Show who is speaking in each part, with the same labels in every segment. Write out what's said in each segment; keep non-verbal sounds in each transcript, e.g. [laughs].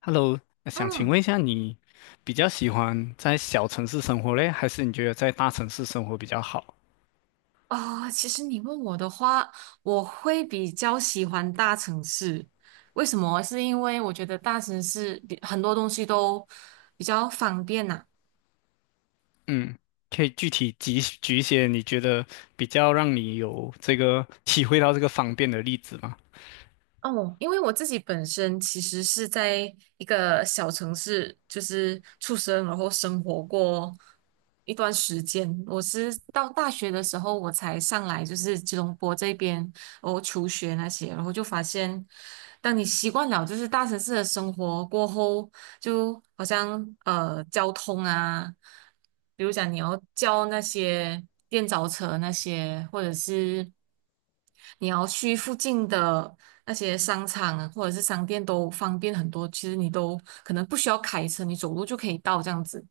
Speaker 1: Hello，想请
Speaker 2: 嗯，
Speaker 1: 问一下，你比较喜欢在小城市生活嘞，还是你觉得在大城市生活比较好？
Speaker 2: 啊，其实你问我的话，我会比较喜欢大城市。为什么？是因为我觉得大城市比很多东西都比较方便呐。
Speaker 1: 嗯，可以具体举举一些你觉得比较让你有这个体会到这个方便的例子吗？
Speaker 2: 哦，因为我自己本身其实是在一个小城市，就是出生，然后生活过一段时间。我是到大学的时候，我才上来，就是吉隆坡这边，然后求学那些，然后就发现，当你习惯了就是大城市的生活过后，就好像交通啊，比如讲你要叫那些电召车那些，或者是，你要去附近的那些商场啊，或者是商店都方便很多。其实你都可能不需要开车，你走路就可以到这样子。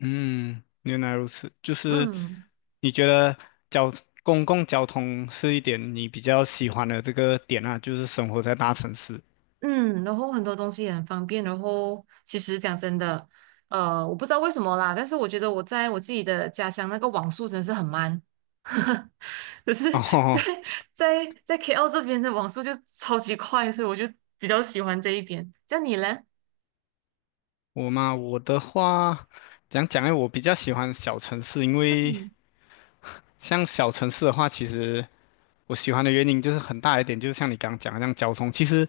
Speaker 1: 嗯，原来如此，就是
Speaker 2: 嗯
Speaker 1: 你觉得交公共交通是一点你比较喜欢的这个点啊，就是生活在大城市。
Speaker 2: 嗯，然后很多东西也很方便。然后其实讲真的，我不知道为什么啦，但是我觉得我在我自己的家乡那个网速真的是很慢，[laughs] 可是在
Speaker 1: 哦，
Speaker 2: 在 KL 这边的网速就超级快，所以我就比较喜欢这一边。像你嘞，
Speaker 1: 我嘛，我的话，讲讲诶，我比较喜欢小城市，因为
Speaker 2: 嗯
Speaker 1: 像小城市的话，其实我喜欢的原因就是很大一点，就是像你刚刚讲的，样交通，其实，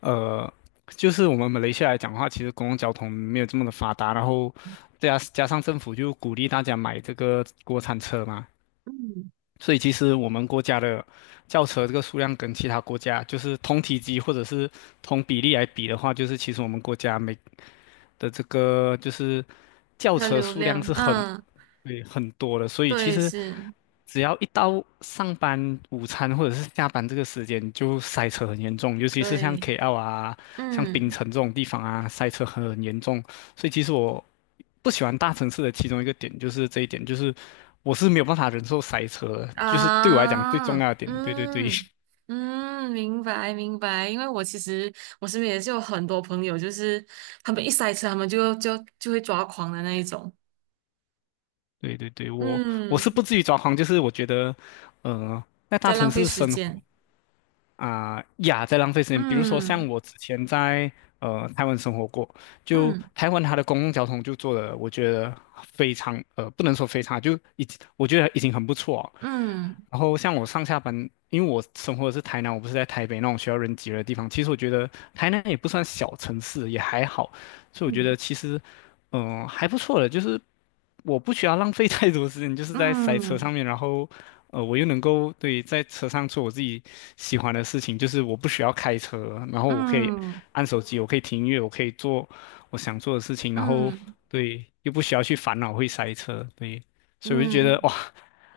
Speaker 1: 呃，就是我们马来西亚来讲的话，其实公共交通没有这么的发达，然后再加上政府就鼓励大家买这个国产车嘛，
Speaker 2: 嗯。
Speaker 1: 所以其实我们国家的轿车这个数量跟其他国家就是同体积或者是同比例来比的话，就是其实我们国家每的这个就是轿
Speaker 2: 它
Speaker 1: 车
Speaker 2: 流
Speaker 1: 数量
Speaker 2: 量，
Speaker 1: 是很
Speaker 2: 嗯。
Speaker 1: 对很多的，所以其
Speaker 2: 对，
Speaker 1: 实
Speaker 2: 是，
Speaker 1: 只要一到上班、午餐或者是下班这个时间，就塞车很严重，尤其是像
Speaker 2: 对，
Speaker 1: KL 啊、像槟
Speaker 2: 嗯，
Speaker 1: 城这种地方啊，塞车很严重。所以其实我不喜欢大城市的其中一个点就是这一点，就是我是没有办法忍受塞车的，就是对我来讲最
Speaker 2: 啊，
Speaker 1: 重要的点。对对对。
Speaker 2: 嗯，
Speaker 1: [laughs]
Speaker 2: 嗯，明白，明白。因为我其实我身边也是有很多朋友，就是他们一塞车，他们就会抓狂的那一种。
Speaker 1: 对对对，我是
Speaker 2: 嗯，
Speaker 1: 不至于抓狂，就是我觉得，呃，在大
Speaker 2: 在
Speaker 1: 城
Speaker 2: 浪费
Speaker 1: 市
Speaker 2: 时
Speaker 1: 生
Speaker 2: 间。
Speaker 1: 啊、呀，在浪费时间。比如说，像
Speaker 2: 嗯
Speaker 1: 我之前在台湾生活过，就
Speaker 2: 嗯
Speaker 1: 台湾它的公共交通就做的，我觉得非常呃，不能说非常，就已经我觉得已经很不错哦
Speaker 2: 嗯
Speaker 1: 然后像我上下班，因为我生活的是台南，我不是在台北那种需要人挤人的地方。其实我觉得台南也不算小城市，也还好，所以我觉得
Speaker 2: 嗯
Speaker 1: 其实还不错的，就是我不需要浪费太多时间，就是在塞车
Speaker 2: 嗯
Speaker 1: 上面，然后，我又能够对在车上做我自己喜欢的事情，就是我不需要开车，然后我可以
Speaker 2: 嗯
Speaker 1: 按手机，我可以听音乐，我可以做我想做的事情，然后
Speaker 2: 嗯
Speaker 1: 对，又不需要去烦恼会塞车，对，所以我就觉
Speaker 2: 嗯，
Speaker 1: 得
Speaker 2: 嗯。
Speaker 1: 哇，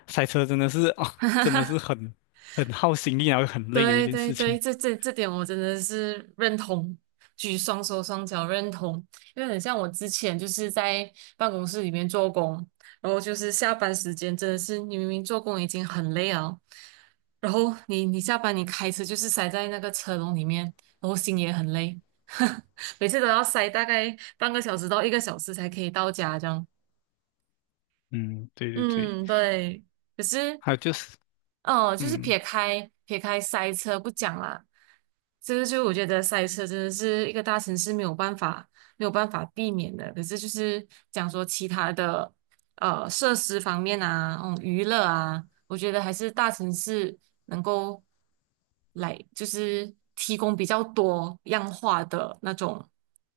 Speaker 1: 塞车真的是啊，
Speaker 2: [laughs] 哈
Speaker 1: 真的是
Speaker 2: 哈，
Speaker 1: 很耗心力，然后很累的一
Speaker 2: 对
Speaker 1: 件
Speaker 2: 对
Speaker 1: 事情。
Speaker 2: 对，这点我真的是认同，举双手双脚认同，因为很像我之前就是在办公室里面做工，然后就是下班时间真的是你明明做工已经很累了，然后你下班你开车就是塞在那个车笼里面，然后心也很累，[laughs] 每次都要塞大概半个小时到一个小时才可以到家这样。
Speaker 1: 嗯，对对对，
Speaker 2: 嗯，对。可是
Speaker 1: 还有就是，
Speaker 2: 哦，就是
Speaker 1: 嗯，
Speaker 2: 撇开塞车不讲啦，这个就我觉得塞车真的是一个大城市没有办法避免的。可是就是讲说其他的设施方面啊，嗯，娱乐啊，我觉得还是大城市能够来就是提供比较多样化的那种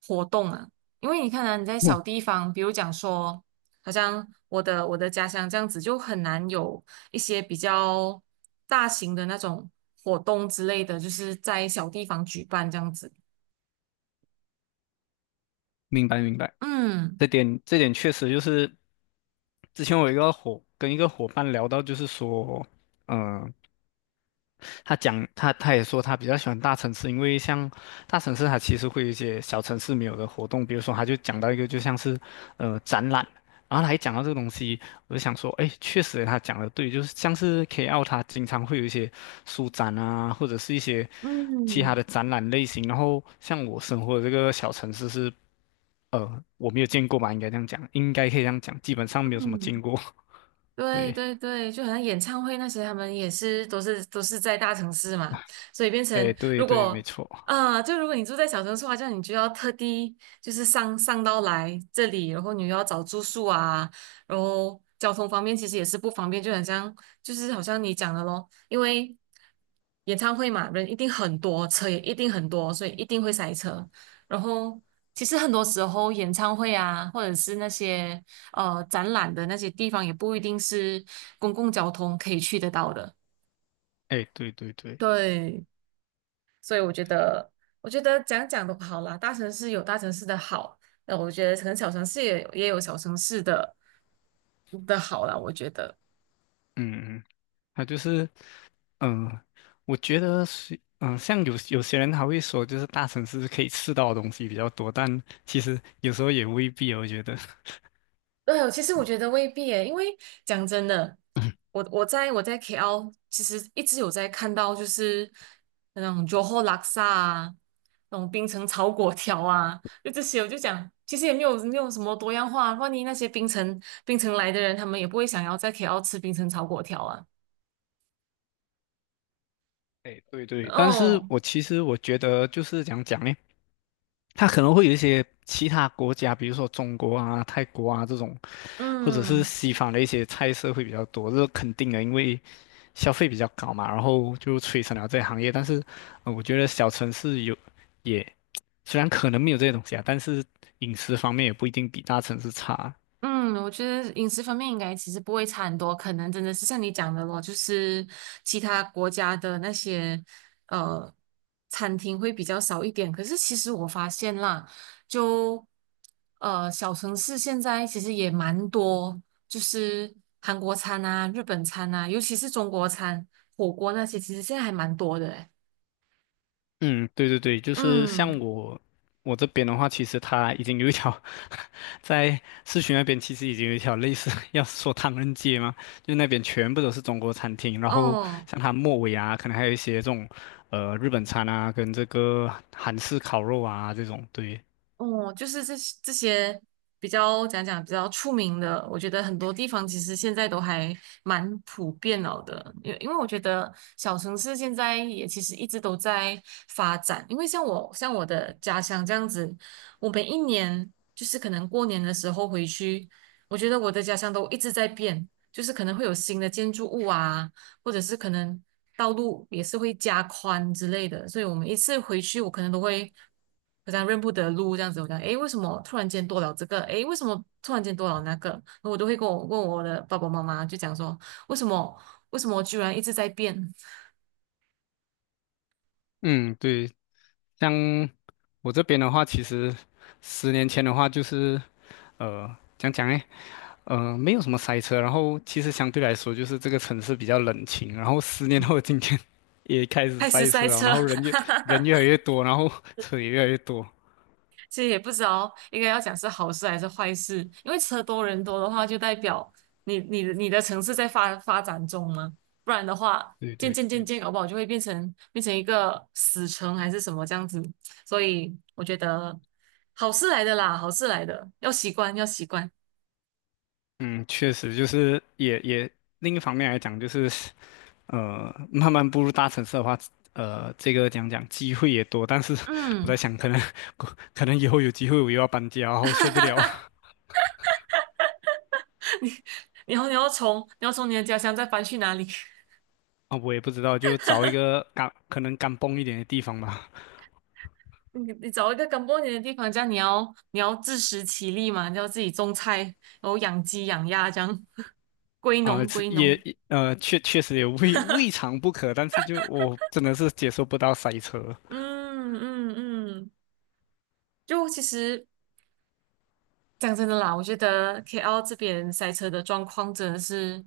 Speaker 2: 活动啊。因为你看啊，你在
Speaker 1: 嗯
Speaker 2: 小地方，比如讲说，好像我的家乡这样子就很难有一些比较大型的那种活动之类的，就是在小地方举办这样子。
Speaker 1: 明白明白。
Speaker 2: 嗯
Speaker 1: 这点这点确实就是，之前我一个跟一个伙伴聊到，就是说，嗯、他讲他也说他比较喜欢大城市，因为像大城市它其实会有一些小城市没有的活动，比如说他就讲到一个就像是展览，然后他一讲到这个东西，我就想说，哎，确实他讲的对，就是像是 KL 它经常会有一些书展啊，或者是一些其他
Speaker 2: 嗯
Speaker 1: 的展览类型，然后像我生活的这个小城市是我没有见过吧，应该这样讲，应该可以这样讲，基本上没有什么
Speaker 2: 嗯。
Speaker 1: 见过。[laughs]
Speaker 2: 对
Speaker 1: 对，
Speaker 2: 对对，就好像演唱会那些，他们也是都是在大城市嘛，所以变
Speaker 1: 哎，
Speaker 2: 成
Speaker 1: 对
Speaker 2: 如
Speaker 1: 对，没
Speaker 2: 果
Speaker 1: 错，
Speaker 2: 啊、就如果你住在小城市的话，这样你就要特地就是上到来这里，然后你又要找住宿啊，然后交通方面其实也是不方便，就很像就是好像你讲的咯，因为演唱会嘛，人一定很多，车也一定很多，所以一定会塞车。然后其实很多时候演唱会啊，或者是那些，展览的那些地方，也不一定是公共交通可以去得到的。
Speaker 1: 哎，对对对，
Speaker 2: 对，所以我觉得，我觉得讲讲都好啦，大城市有大城市的好，那我觉得可能小城市也有小城市的好啦，我觉得。
Speaker 1: 嗯嗯，他就是，嗯、我觉得是，像有些人他会说，就是大城市可以吃到的东西比较多，但其实有时候也未必哦，我觉得。[laughs]
Speaker 2: 对，其实我觉得未必诶，因为讲真的，我在 KL 其实一直有在看到，就是那种 Johor Laks 啊，那种冰城炒粿条啊，就这些，我就讲，其实也没有什么多样化。万一那些冰城来的人，他们也不会想要在 KL 吃冰城炒粿条啊。
Speaker 1: 哎，对对，但是
Speaker 2: 哦，
Speaker 1: 我其实我觉得就是讲讲呢，它可能会有一些其他国家，比如说中国啊、泰国啊这种，或者是
Speaker 2: 嗯。
Speaker 1: 西方的一些菜色会比较多，这是肯定的，因为消费比较高嘛，然后就催生了这个行业。但是，我觉得小城市也虽然可能没有这些东西啊，但是饮食方面也不一定比大城市差。
Speaker 2: 嗯，我觉得饮食方面应该其实不会差很多，可能真的是像你讲的咯，就是其他国家的那些呃餐厅会比较少一点。可是其实我发现啦，就小城市现在其实也蛮多，就是韩国餐啊、日本餐啊，尤其是中国餐、火锅那些，其实现在还蛮多的诶。
Speaker 1: 嗯，对对对，就是
Speaker 2: 嗯，
Speaker 1: 像我我这边的话，其实它已经有一条 [laughs] 在市区那边其实已经有一条类似 [laughs] 要说唐人街嘛，[laughs] 就那边全部都是中国餐厅，然后
Speaker 2: 哦。
Speaker 1: 像它末尾啊，可能还有一些这种日本餐啊，跟这个韩式烤肉啊这种。对，
Speaker 2: 哦，就是这些比较讲讲比较出名的，我觉得很多地方其实现在都还蛮普遍了的，因为我觉得小城市现在也其实一直都在发展，因为像我的家乡这样子，我每一年就是可能过年的时候回去，我觉得我的家乡都一直在变，就是可能会有新的建筑物啊，或者是可能道路也是会加宽之类的，所以我们一次回去，我可能都会好像认不得路这样子。我讲，诶，为什么突然间多了这个？诶，为什么突然间多了那个？我都会跟我问我的爸爸妈妈，就讲说，为什么为什么我居然一直在变。
Speaker 1: 嗯，对，像我这边的话，其实10年前的话就是讲讲呢。没有什么塞车，然后其实相对来说，就是这个城市比较冷清。然后10年后的今天 [laughs] 也开
Speaker 2: [laughs]
Speaker 1: 始
Speaker 2: 开始
Speaker 1: 塞
Speaker 2: 塞
Speaker 1: 车了，
Speaker 2: 车。
Speaker 1: 然后人越来
Speaker 2: [laughs]
Speaker 1: 越多，然后车也越来越多。
Speaker 2: 其实也不知道应该要讲是好事还是坏事，因为车多人多的话，就代表你的城市在发展中嘛，不然的话，
Speaker 1: 对
Speaker 2: 渐
Speaker 1: 对
Speaker 2: 渐渐
Speaker 1: 对，
Speaker 2: 渐，搞不好就会变成一个死城还是什么这样子。所以我觉得好事来的啦，好事来的，要习惯要习惯。
Speaker 1: 嗯，确实就是也另一方面来讲，就是慢慢步入大城市的话，这个讲讲机会也多，但是我在
Speaker 2: 嗯，
Speaker 1: 想，可能 [laughs] 可能以后有机会我又要搬家，然后受不了 [laughs]
Speaker 2: 你要从你的家乡再搬去哪里？
Speaker 1: 啊，我也不知道，就找一个干可能干蹦一点的地方吧。
Speaker 2: 你找一个干过年的地方，这样你要自食其力嘛，你要自己种菜，然后养鸡养鸭这样，[laughs] 归
Speaker 1: 啊，
Speaker 2: 农归农。
Speaker 1: 确实也未尝不可，但是就我真的是接受不到塞车。
Speaker 2: 嗯嗯嗯，就其实讲真的啦，我觉得 KL 这边塞车的状况真的是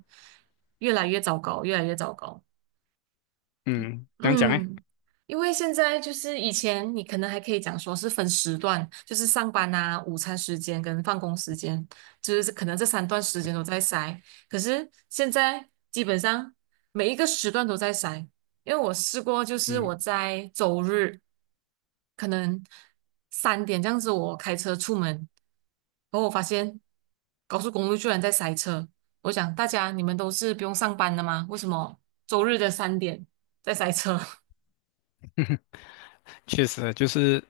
Speaker 2: 越来越糟糕，越来越糟糕。
Speaker 1: 嗯，怎样讲呢？
Speaker 2: 嗯，因为现在就是以前你可能还可以讲说是分时段，就是上班啊、午餐时间跟放工时间，就是可能这三段时间都在塞。可是现在基本上每一个时段都在塞，因为我试过，就是
Speaker 1: 嗯，
Speaker 2: 我在周日可能三点这样子，我开车出门，然后我发现高速公路居然在塞车。我想大家你们都是不用上班的吗？为什么周日的三点？在塞车。[laughs]
Speaker 1: [laughs] 确实就是，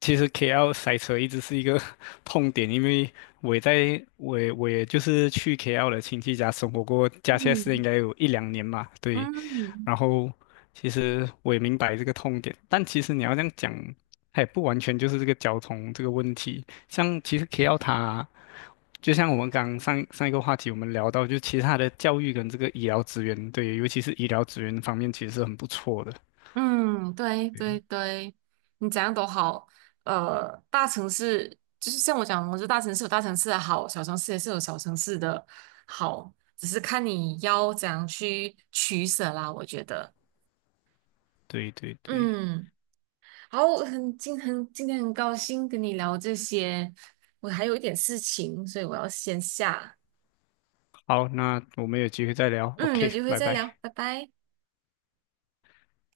Speaker 1: 其实 KL 塞车一直是一个 [laughs] 痛点，因为我也就是去 KL 的亲戚家生活过，加起来是应
Speaker 2: 嗯
Speaker 1: 该有一两年嘛，对。
Speaker 2: 嗯
Speaker 1: 然后其实我也明白这个痛点，但其实你要这样讲，它也不完全就是这个交通这个问题。像其实 KL 它。就像我们刚上一个话题，我们聊到，就其他的教育跟这个医疗资源，对，尤其是医疗资源方面，其实是很不错的。
Speaker 2: 嗯，对对对，你怎样都好。大城市就是像我讲，我觉得大城市有大城市的好，小城市也是有小城市的好，只是看你要怎样去取舍啦。我觉得，
Speaker 1: 对对对对，
Speaker 2: 嗯，好，很今天很高兴跟你聊这些，我还有一点事情，所以我要先下。
Speaker 1: 好，那我们有机会再聊。
Speaker 2: 嗯，有
Speaker 1: OK，
Speaker 2: 机会
Speaker 1: 拜
Speaker 2: 再聊，
Speaker 1: 拜。
Speaker 2: 拜拜。